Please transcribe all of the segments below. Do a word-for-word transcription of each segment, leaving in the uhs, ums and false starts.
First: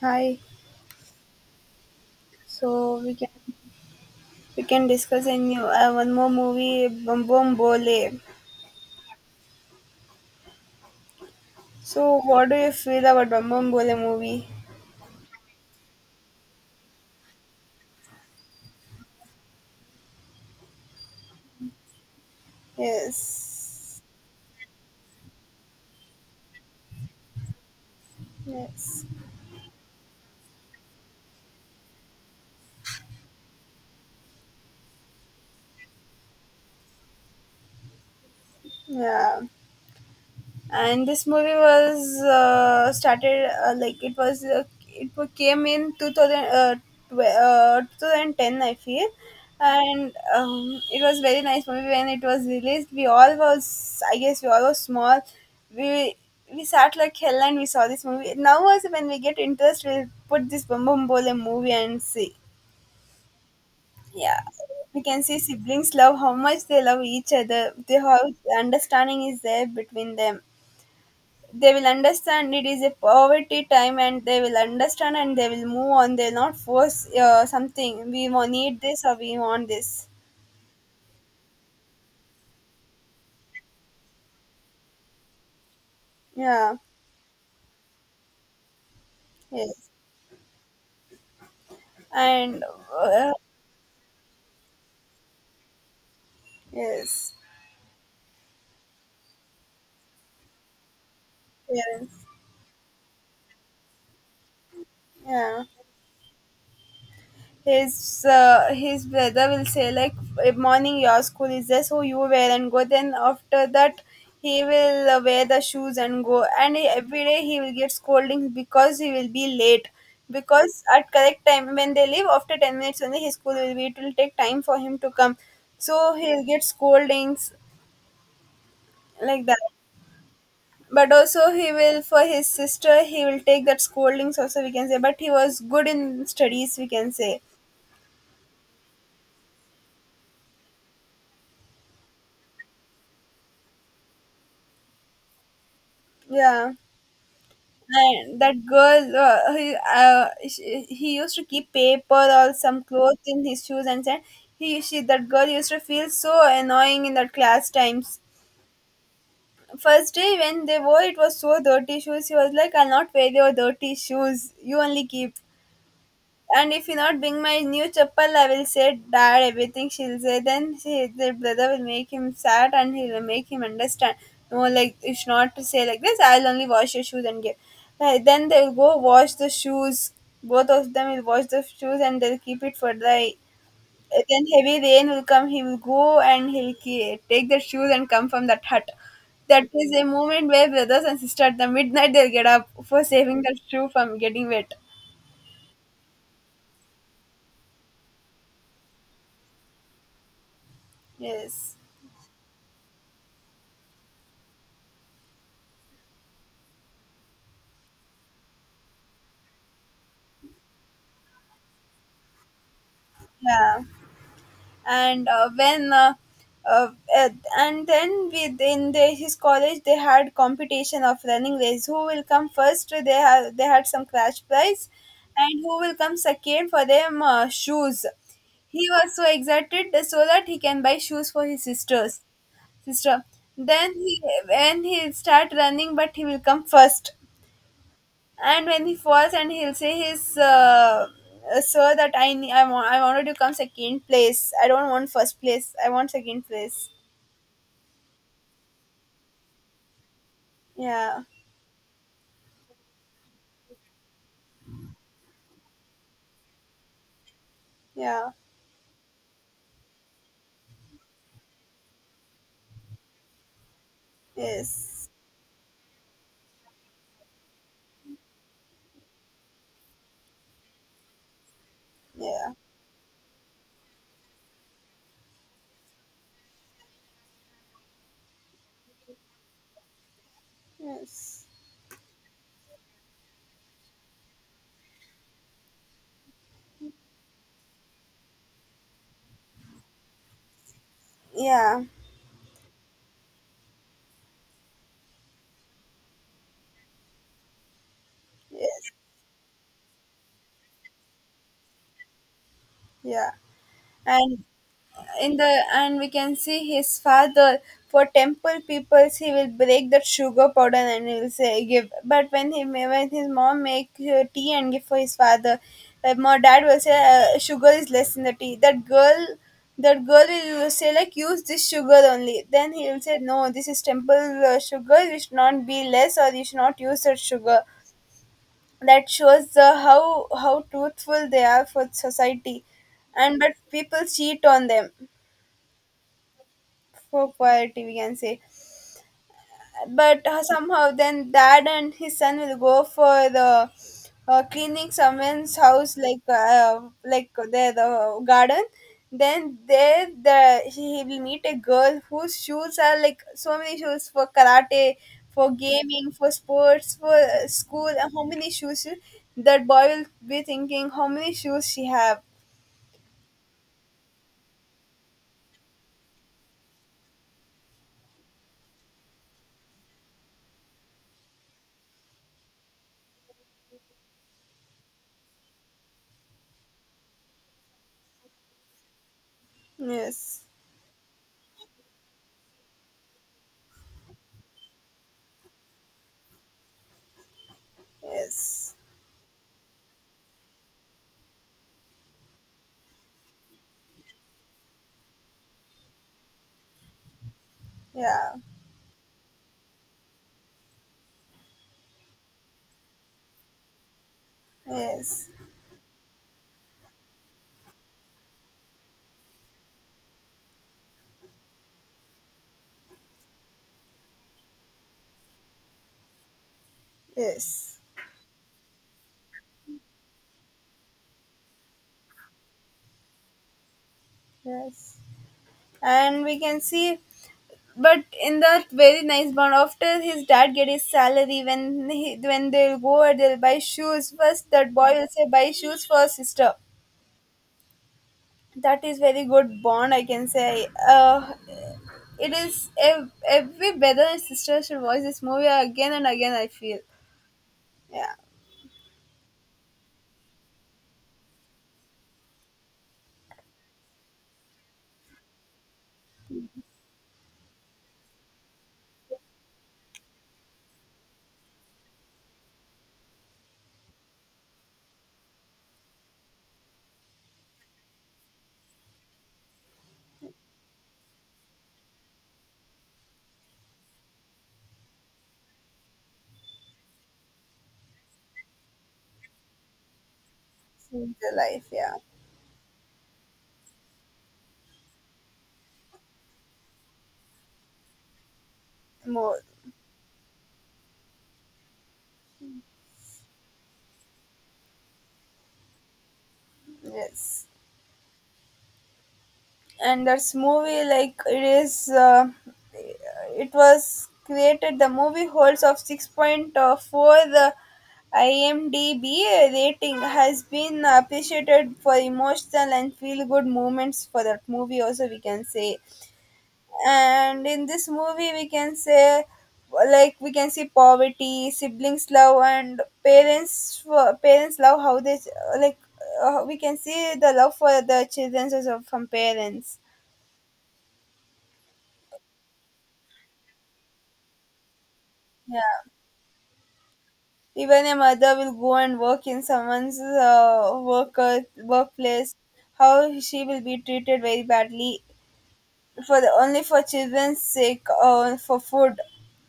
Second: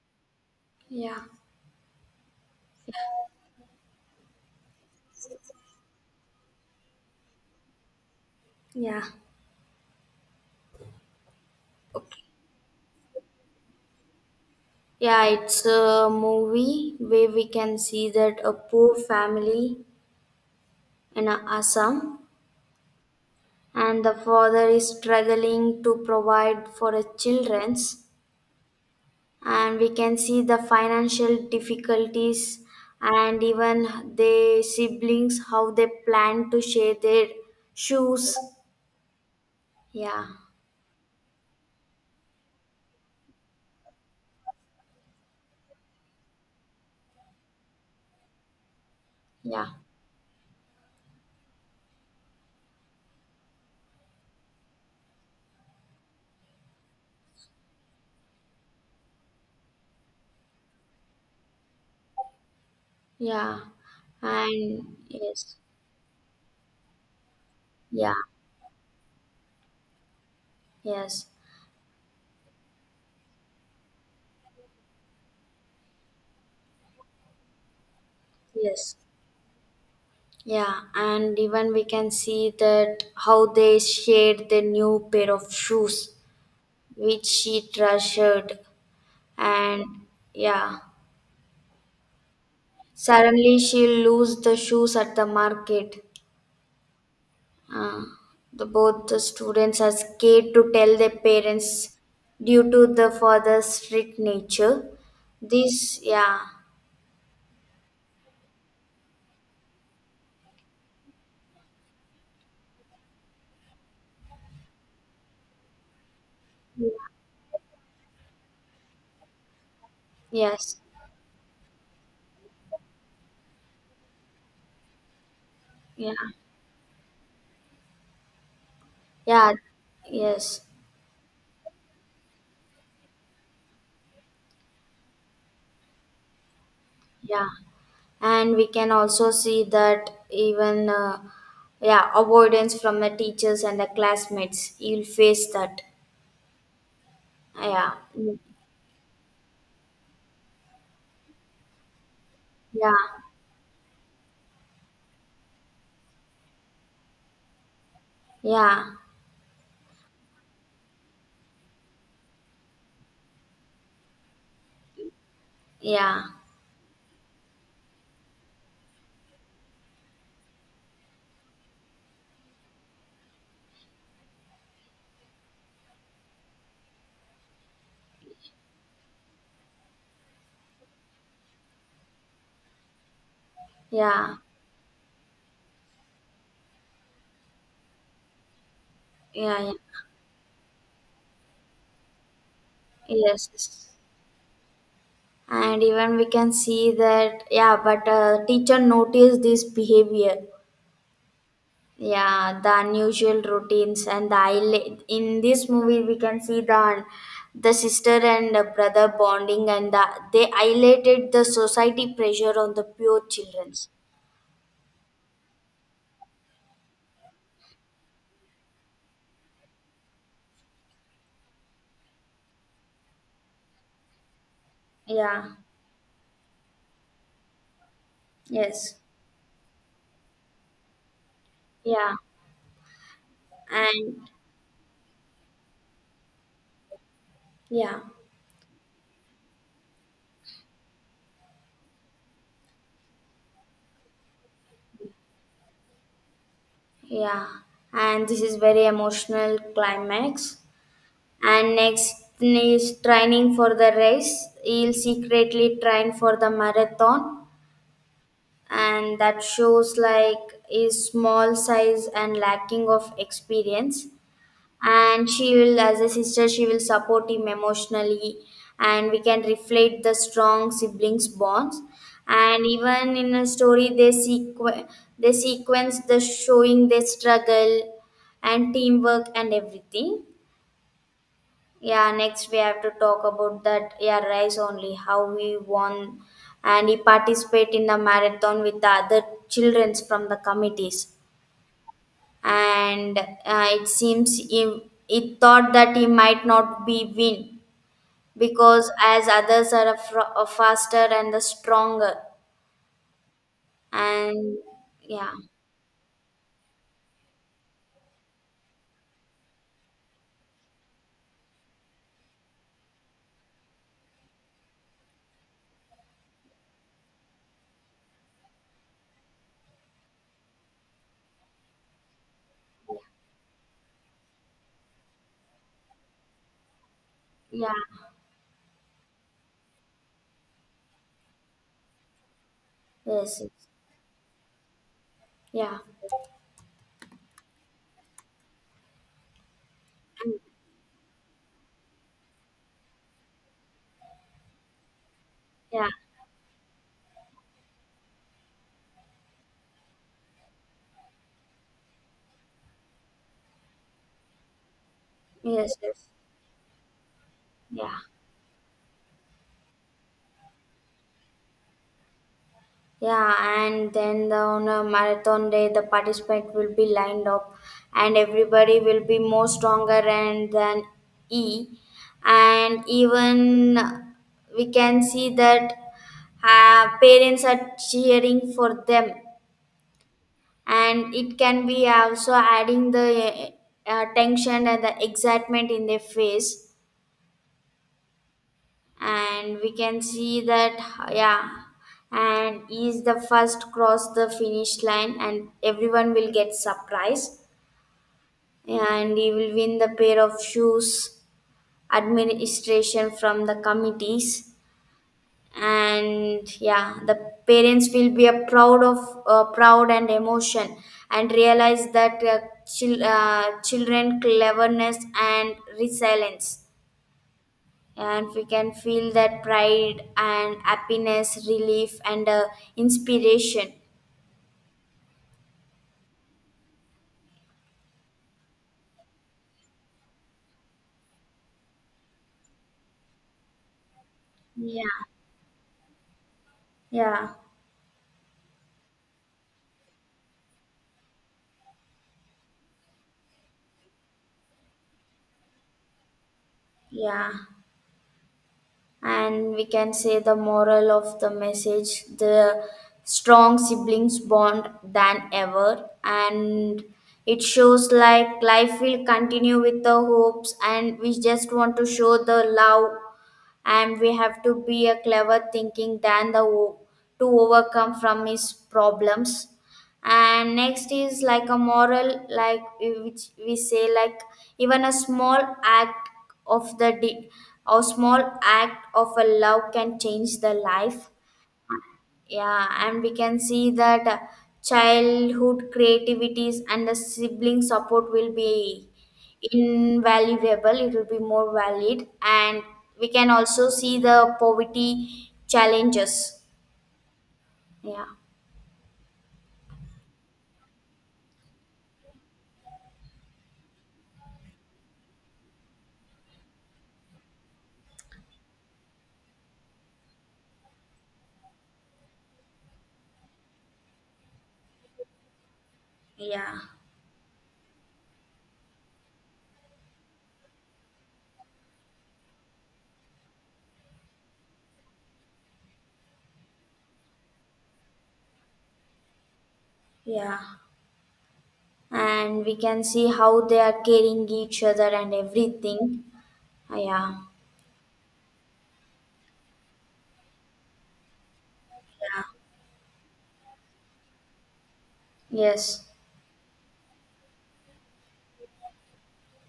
Hi. Yeah. So we can we can discuss a new uh, one more movie, Bumbombole. Yeah. So what do you feel about Bumbombole movie? Yeah, it's a movie where we can see that a poor family in Assam, Yes. and the father is struggling to provide for his children's, Yes. and we can see the financial difficulties, and even their siblings how they plan to share their shoes. Yeah. Yeah, And this movie was uh, started uh, like it was uh, it wa- came in two thousand uh, tw- uh, two thousand ten, I feel. yeah, And um, it was very nice movie. When it was released, we all was, I guess we all was small. we we sat like hell and we saw this movie. Now also when we get interest we'll put this bum bum bole movie and see. yeah. Yeah, And we can see yes, siblings love, how much they love each other, the yeah, how understanding is there between them. yes, They will understand it is a poverty time and they will understand and they will move on. They'll not force uh, something, we wa- need yes. this or we want this. Yeah, and even we can see that how they shared the new pair of shoes Yeah. which she treasured. And Yes. yeah, And uh, suddenly she lose the shoes at the market. yes, Uh, the both the students are scared to tell their parents parents. due to the father's strict nature. Yeah, This, yeah, his uh, his brother will say like, "Eh, morning your school is there, so you wear and go. Then after that he will uh, wear the shoes and go." And he- every day he will get scoldings because he will be late, yes, because at correct time when they leave, after ten minutes only his school will be, it will take time for him to come, so yeah, he'll get scoldings like yeah, that. yes. But also he will, for his sister he will take that scoldings also, we can say. But he was good in studies, we can say. Yeah, and we can also see that even uh, yeah, avoidance from the teachers and the classmates. You'll face that. Yeah. Yeah, And that girl, uh, he, uh, she, he used to keep paper or some yeah, clothes in his shoes, and said he, she, that girl used to feel so annoying in that class times. yeah, First day when they wore, it was so dirty shoes. He was like, "I'll not wear your dirty shoes. You only keep." yeah, And if you not bring my new chappal, I will say, Dad, everything she'll say. Then she, the brother will make him sad and he'll make him understand. No, like, it's not to say like this. I'll only wash your shoes and give. Like, then they'll go wash the shoes. Both of them will wash the shoes and they'll keep it for the. yeah, Then heavy rain will come. He will go and he'll ke- take the shoes and come from that hut. yeah, That yeah. is a moment where brothers and sisters at the midnight they'll get up for saving Yes. the Yes. shoe from getting wet. And even we can see that, yeah, but uh, teacher noticed this behavior, Yes. yeah, the unusual routines and the isla- in this movie we can see the the sister and the brother bonding, and the, they highlighted the society pressure on the pure children. Yeah. And uh, when uh, uh, uh, and then within the, his college they had competition of running race, who will come first. They had they had some cash prize, Yeah, and who will come second, for them uh, shoes. He yes, was so excited that- so that he can buy shoes for his yeah, sisters sister. Then he, and when he start running, but he will come first. yeah, And when he falls, and he'll say his uh, uh, sir that I, ne- I, want, I wanted to come second place, I don't want first place, I want second place. yeah, and this is very emotional climax. Yeah. And next is training for the race, he'll secretly train for the marathon, Yeah. and that shows like is small size and lacking of experience, Yes. and she will, as a sister, she will support him emotionally, and we can reflect the strong siblings bonds. Yeah. And even in a story they sequ- they sequence the showing their struggle and teamwork and everything. Yes. Yeah, next we have to talk about that. Yeah, rice only how we won, and he participate in the marathon with the other childrens from the committees. Yeah. And uh, it seems he, he thought that he might not be win, because Yes. as others are, a fro- a faster and the stronger. Yeah. And And yeah, in the, and we can see his father, for temple peoples he will break that sugar powder and he will say give. But when he ma- when his mom make uh, tea and give for his father, uh, my dad will say uh, sugar is less in the tea. That girl, that girl will say like use this sugar only. Then he will say no, this is temple uh, sugar, you should not be less or you should not use that sugar. yeah, That shows uh, how how truthful they are for society. And yes, but yes. people cheat on them, Yeah, for poverty we can say. But uh, somehow then dad and his son will go for the uh, cleaning someone's yeah, house, like uh, like their the garden. Then there the he will meet a girl whose shoes are like so many shoes, for karate, for yes, yes, gaming, for sports, for uh, school, yeah. and how many shoes she- that boy will be thinking how many shoes she have. Yeah, and then the, on a marathon day, the participant will be lined up, and everybody will be more stronger and than E, and even we can see that uh, parents are cheering for them, Yes. and it can be also adding the uh, tension and the excitement in their face, Yes. and we can see that, yeah, and he's the first cross the finish line and everyone will get surprised, Yeah. and he will win the pair of shoes administration from the committees. Yes. And yeah, the parents will be a proud of uh, proud and emotion, and realize that uh, chil- uh, children cleverness and resilience, Yes. and we can feel that pride and happiness, relief and uh, inspiration. Yes. And we can see, but in that very nice bond, after his dad get his salary, when he, when they'll go and they'll buy shoes, first that boy Yeah, will say buy shoes for sister. yeah, That is very good bond, I can say. Uh, it is ev- every brother and sister should watch this movie again and again, I feel. yeah. Yeah. And we can say the moral of the message, the strong siblings bond than ever, and it shows like life will continue with the hopes, and we just want to show the love, and we have to be a clever thinking than the o- to overcome from his problems. And next is like a moral, like which we say, like even a small act of the di- a small act of a love can change the It's life. the life, yeah. Yeah, and we can see that uh, childhood creativities and the sibling support will be More. invaluable, it will be more valid, and we can also see the poverty challenges. Yes. Yeah, And that's movie, like it is uh, it was created, the movie holds of six point four, the imdb rating has been appreciated for emotional and feel good moments for that movie also, we can say. yeah, And in this movie we can say like we can see poverty, siblings love, and parents uh, parents love, how they like, uh, we can see the love for the children also from parents. yeah. And we can see how they are caring each other and Yeah. everything. Yeah, Even a mother will go and work in someone's uh, worker yeah, workplace. How she will be treated very badly, yes, for the only for children's sake or for food.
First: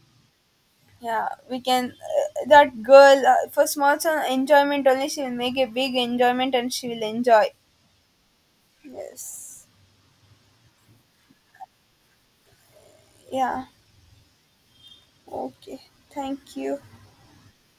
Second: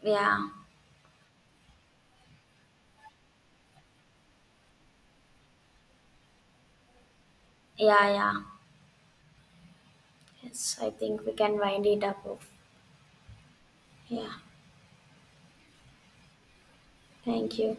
yeah. Yeah, we can. Uh, that girl uh, for small son enjoyment only, she will make a big enjoyment and she will enjoy. Yeah, yeah. Yes. Yes, I think we can wind it up. Yeah. Yeah, Okay. Thank you. thank you.